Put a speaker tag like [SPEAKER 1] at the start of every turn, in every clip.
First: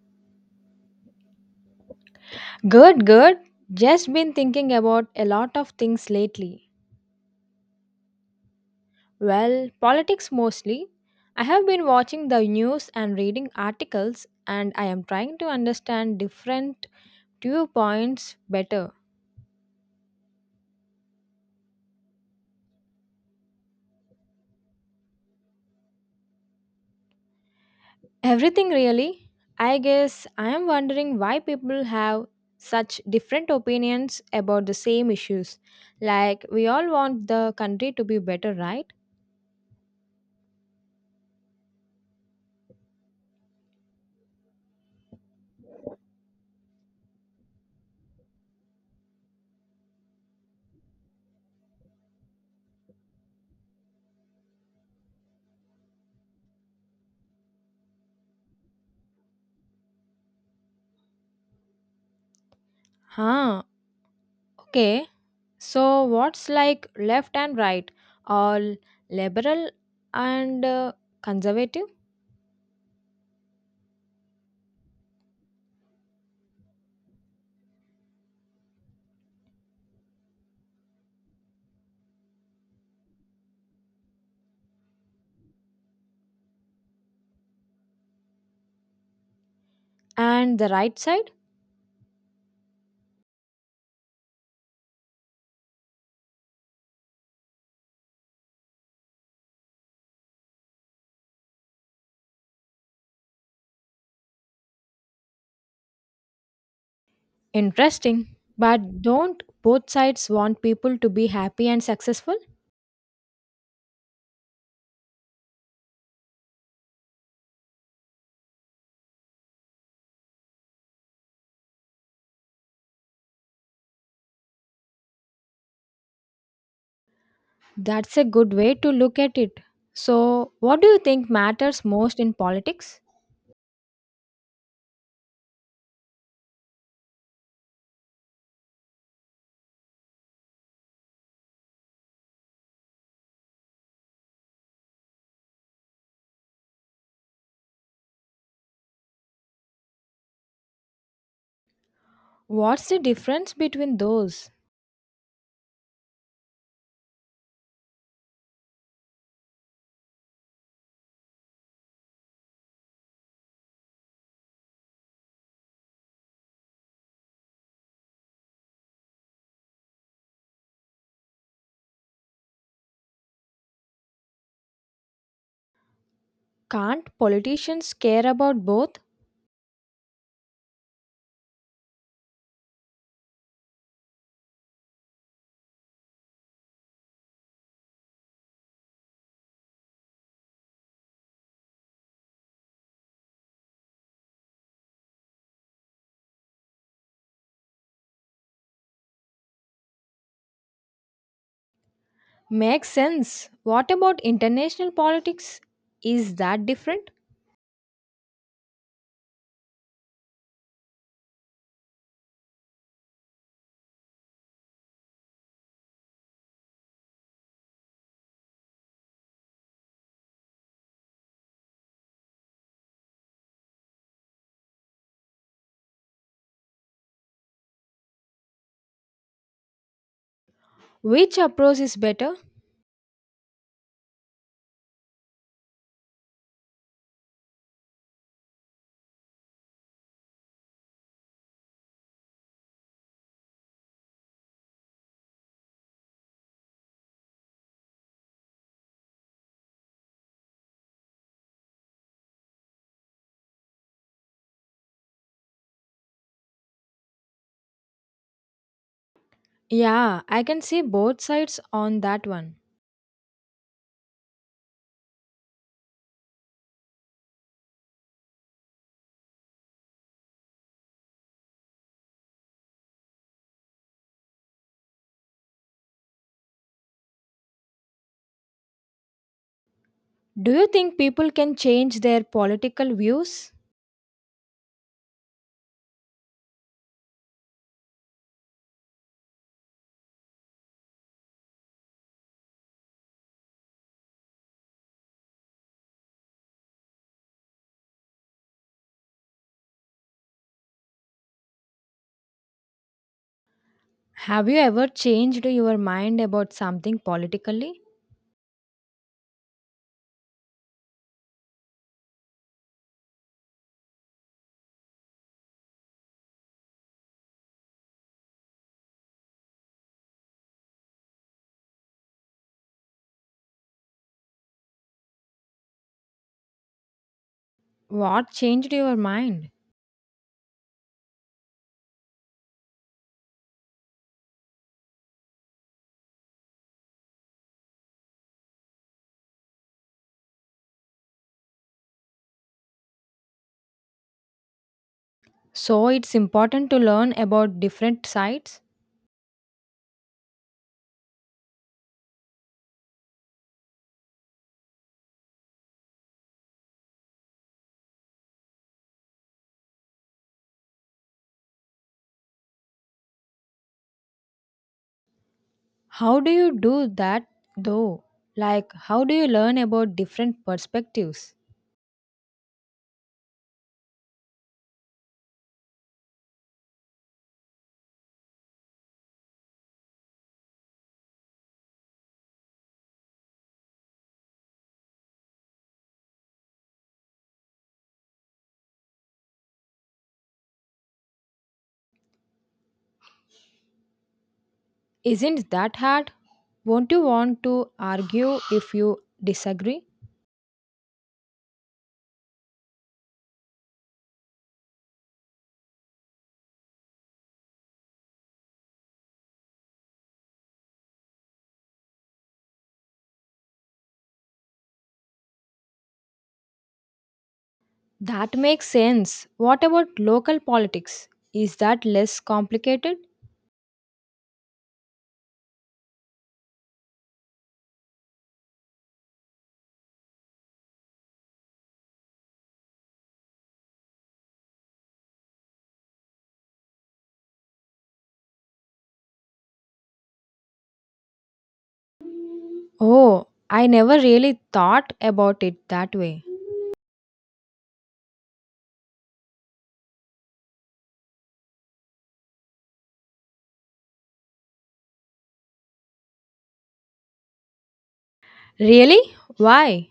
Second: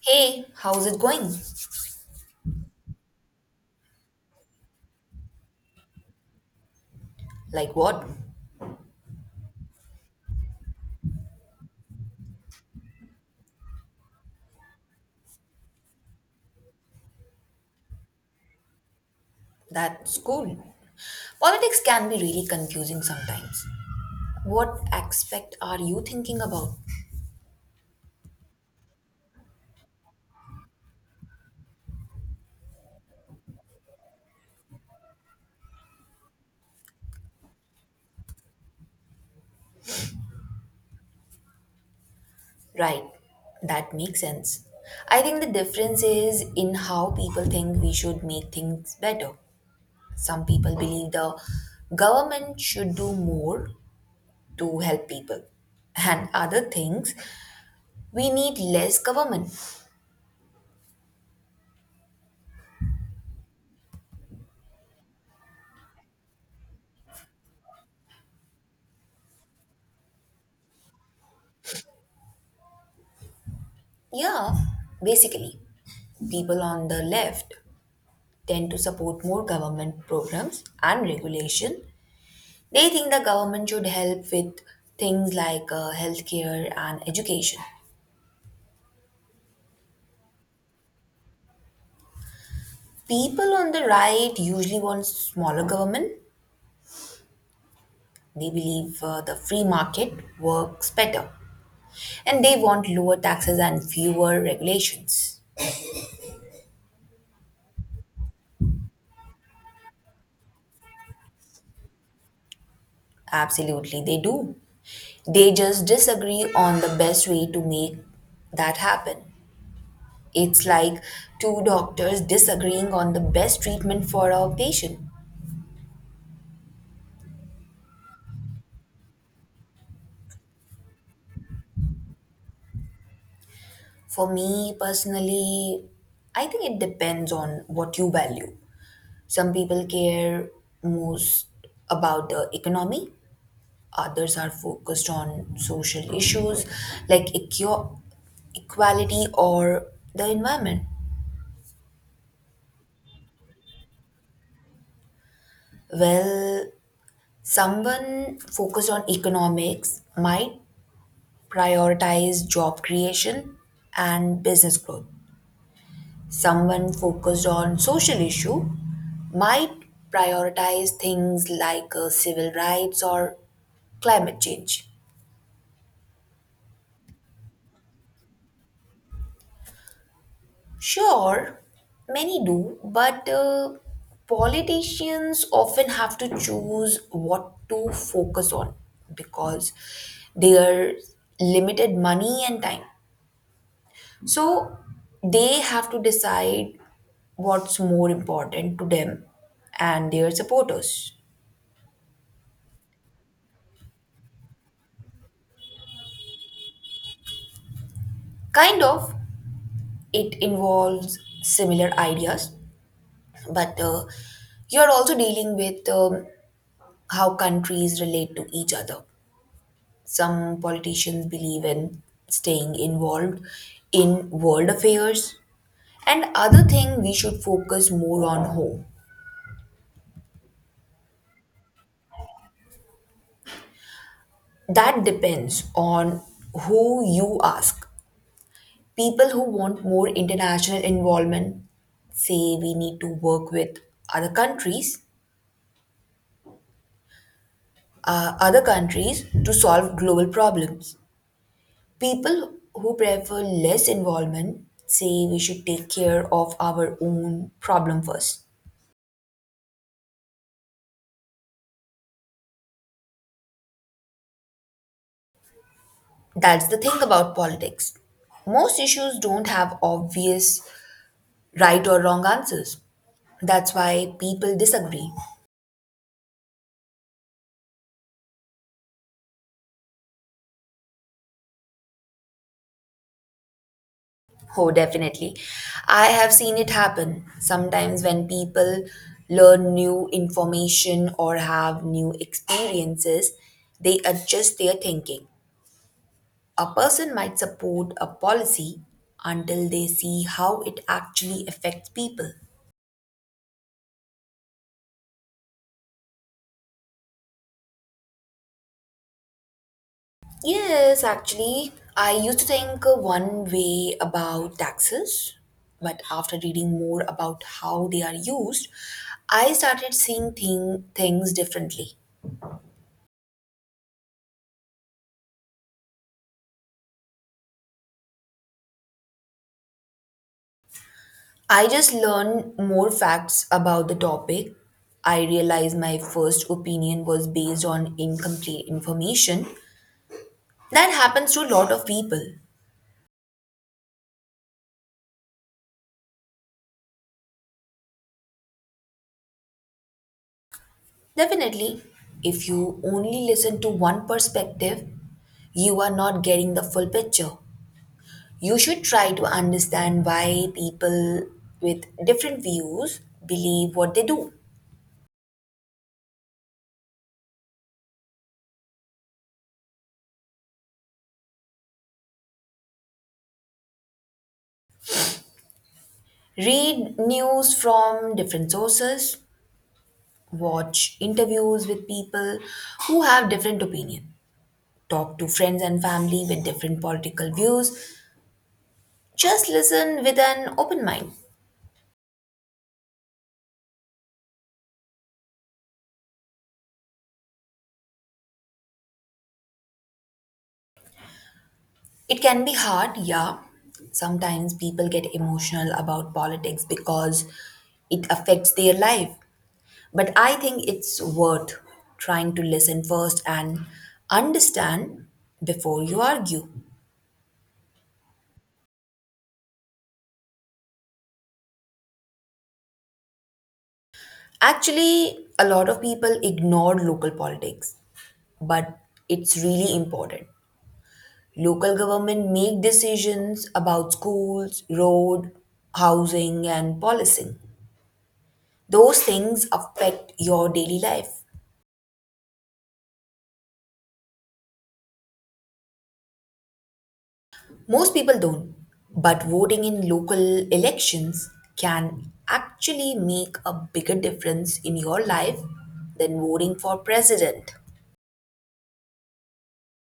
[SPEAKER 1] Hey, how's it going?
[SPEAKER 2] Good, good. Just been thinking about a lot of things lately.
[SPEAKER 1] Like what?
[SPEAKER 2] Well, politics mostly. I have been watching the news and reading articles, and I am trying to understand different viewpoints better.
[SPEAKER 1] That's cool. Politics can be really confusing sometimes. What aspect are you thinking about?
[SPEAKER 2] Everything really. I guess I am wondering why people have such different opinions about the same issues. Like, we all want the country to be better, right?
[SPEAKER 1] Right, that makes sense. I think the difference is in how people think we should make things better. Some people believe the government should do more to help people, and other things we need less government.
[SPEAKER 2] Huh, okay. So what's like left and right, all liberal and conservative,
[SPEAKER 1] Yeah, basically people on the left tend to support more government programs and regulation. They think the government should help with things like healthcare and education.
[SPEAKER 2] and the right side?
[SPEAKER 1] People on the right usually want smaller government. They believe the free market works better. And they want lower taxes and fewer regulations.
[SPEAKER 2] Interesting. But don't both sides want people to be happy and successful?
[SPEAKER 1] Absolutely, they do. They just disagree on the best way to make that happen. It's like two doctors disagreeing on the best treatment for a patient.
[SPEAKER 2] That's a good way to look at it. So, what do you think matters most in politics?
[SPEAKER 1] For me personally, I think it depends on what you value. Some people care most about the economy, others are focused on social issues like equality or the environment.
[SPEAKER 2] What's the difference between those?
[SPEAKER 1] Well, someone focused on economics might prioritize job creation and business growth. Someone focused on social issue might prioritize things like civil rights or climate change.
[SPEAKER 2] Can't politicians care about both?
[SPEAKER 1] Sure, many do, but politicians often have to choose what to focus on because they are limited money and time. So they have to decide what's more important to them and their supporters.
[SPEAKER 2] Makes sense. What about international politics? Is that different?
[SPEAKER 1] Kind of, it involves similar ideas, but you're also dealing with how countries relate to each other. Some politicians believe in staying involved in world affairs, and other thing we should focus more on home.
[SPEAKER 2] Which approach is better?
[SPEAKER 1] That depends on who you ask. People who want more international involvement say we need to work with other countries other countries to solve global problems. People who prefer less involvement say we should take care of our own problem first.
[SPEAKER 2] Yeah, I can see both sides on that one.
[SPEAKER 1] That's the thing about politics. Most issues don't have obvious right or wrong answers. That's why people disagree.
[SPEAKER 2] Do you think people can change their political views?
[SPEAKER 1] Oh, definitely. I have seen it happen sometimes when people learn new information or have new experiences, they adjust their thinking. A person might support a policy until they see how it actually affects people.
[SPEAKER 2] Have you ever changed your mind about something politically?
[SPEAKER 1] Yes, actually, I used to think one way about taxes, but after reading more about how they are used, I started things differently.
[SPEAKER 2] What changed your mind?
[SPEAKER 1] I just learned more facts about the topic. I realized my first opinion was based on incomplete information. That happens to a lot of people.
[SPEAKER 2] So it's important to learn about different sides.
[SPEAKER 1] Definitely, if you only listen to one perspective, you are not getting the full picture. You should try to understand why people with different views believe what they do.
[SPEAKER 2] How do you do that though? Like, how do you learn about different perspectives?
[SPEAKER 1] Read news from different sources, watch interviews with people who have different opinions, talk to friends and family with different political views. Just listen with an open mind.
[SPEAKER 2] Isn't that hard? Won't you want to argue if you disagree?
[SPEAKER 1] It can be hard, yeah. Sometimes people get emotional about politics because it affects their life. But I think it's worth trying to listen first and understand before you argue.
[SPEAKER 2] That makes sense. What about local politics? Is that less complicated?
[SPEAKER 1] Actually, a lot of people ignore local politics, but it's really important. Local government make decisions about schools, road, housing and policing. Those things affect your daily life.
[SPEAKER 2] Oh, I never really thought about it that way.
[SPEAKER 1] Most people don't, but voting in local elections can actually make a bigger difference in your life than voting for president.
[SPEAKER 2] Really? Why?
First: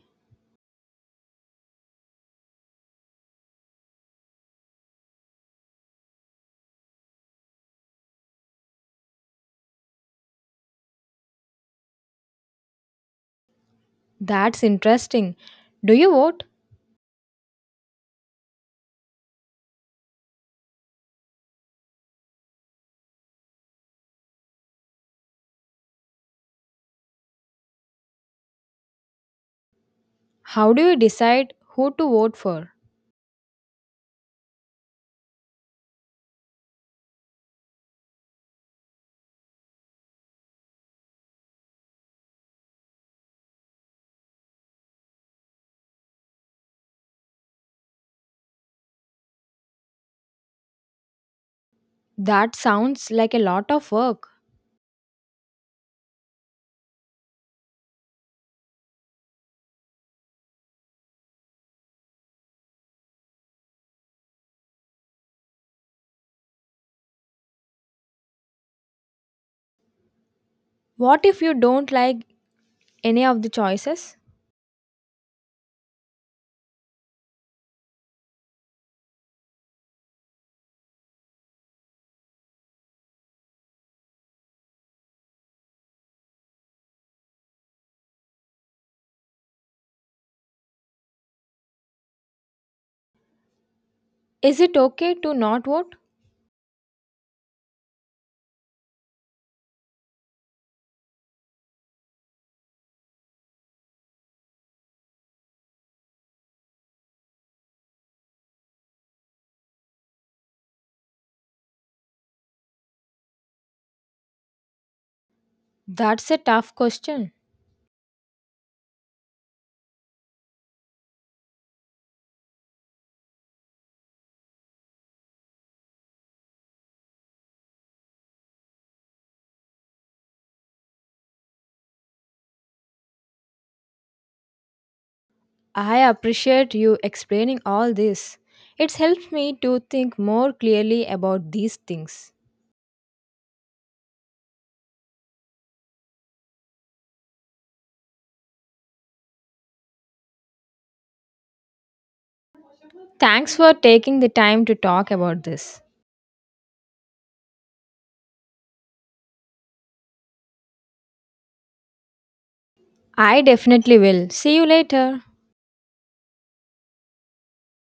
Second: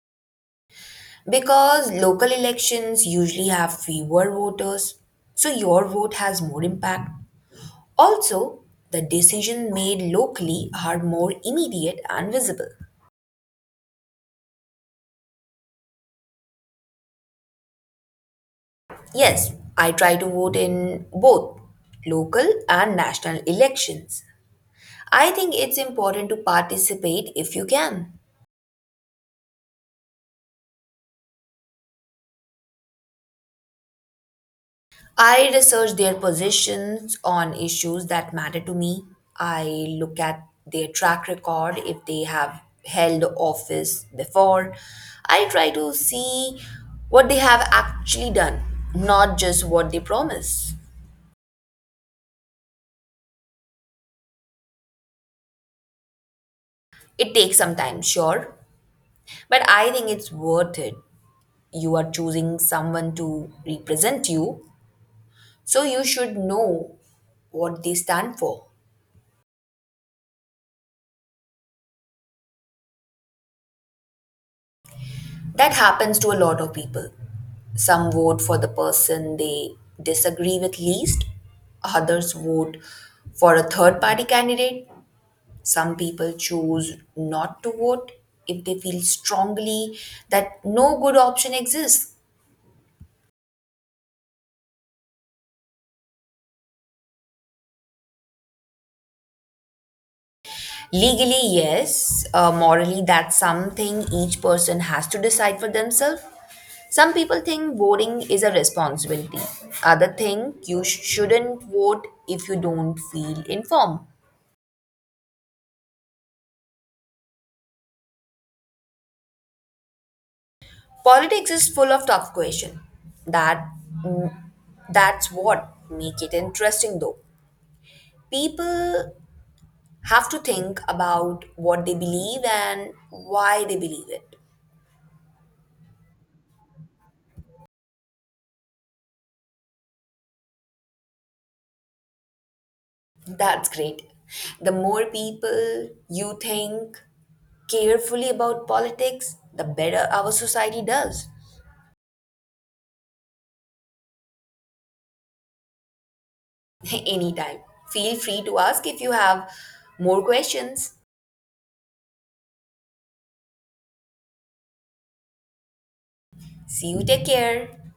[SPEAKER 1] Because local elections usually have fewer voters, so your vote has more impact. Also, the decisions made locally are more immediate and visible.
[SPEAKER 2] That's interesting. Do you vote?
[SPEAKER 1] Yes, I try to vote in both local and national elections. I think it's important to participate if you can.
[SPEAKER 2] How do you decide who to vote for?
[SPEAKER 1] I research their positions on issues that matter to me. I look at their track record if they have held office before. I try to see what they have actually done, not just what they promise.
[SPEAKER 2] That sounds like a lot of work.
[SPEAKER 1] It takes some time, sure, but I think it's worth it. You are choosing someone to represent you, so you should know what they stand for.
[SPEAKER 2] What if you don't like any of the choices?
[SPEAKER 1] That happens to a lot of people. Some vote for the person they disagree with least, others vote for a third party candidate. Some people choose not to vote if they feel strongly that no good option exists.
[SPEAKER 2] Is it okay to not vote?
[SPEAKER 1] Legally, yes. Morally, that's something each person has to decide for themselves. Some people think voting is a responsibility. Other think you shouldn't vote if you don't feel informed.
[SPEAKER 2] That's a tough question.
[SPEAKER 1] Politics is full of tough questions. That mm, that's what make it interesting though. People have to think about what they believe and why they believe it.
[SPEAKER 2] I appreciate you explaining all this. It's helped me to think more clearly about these things.
[SPEAKER 1] That's great. The more people you think carefully about politics, the better our society does.
[SPEAKER 2] Thanks for taking the time to talk about this.
[SPEAKER 1] Anytime. Feel free to ask if you have more questions.
[SPEAKER 2] I definitely will. See you later.
[SPEAKER 1] See you, take care.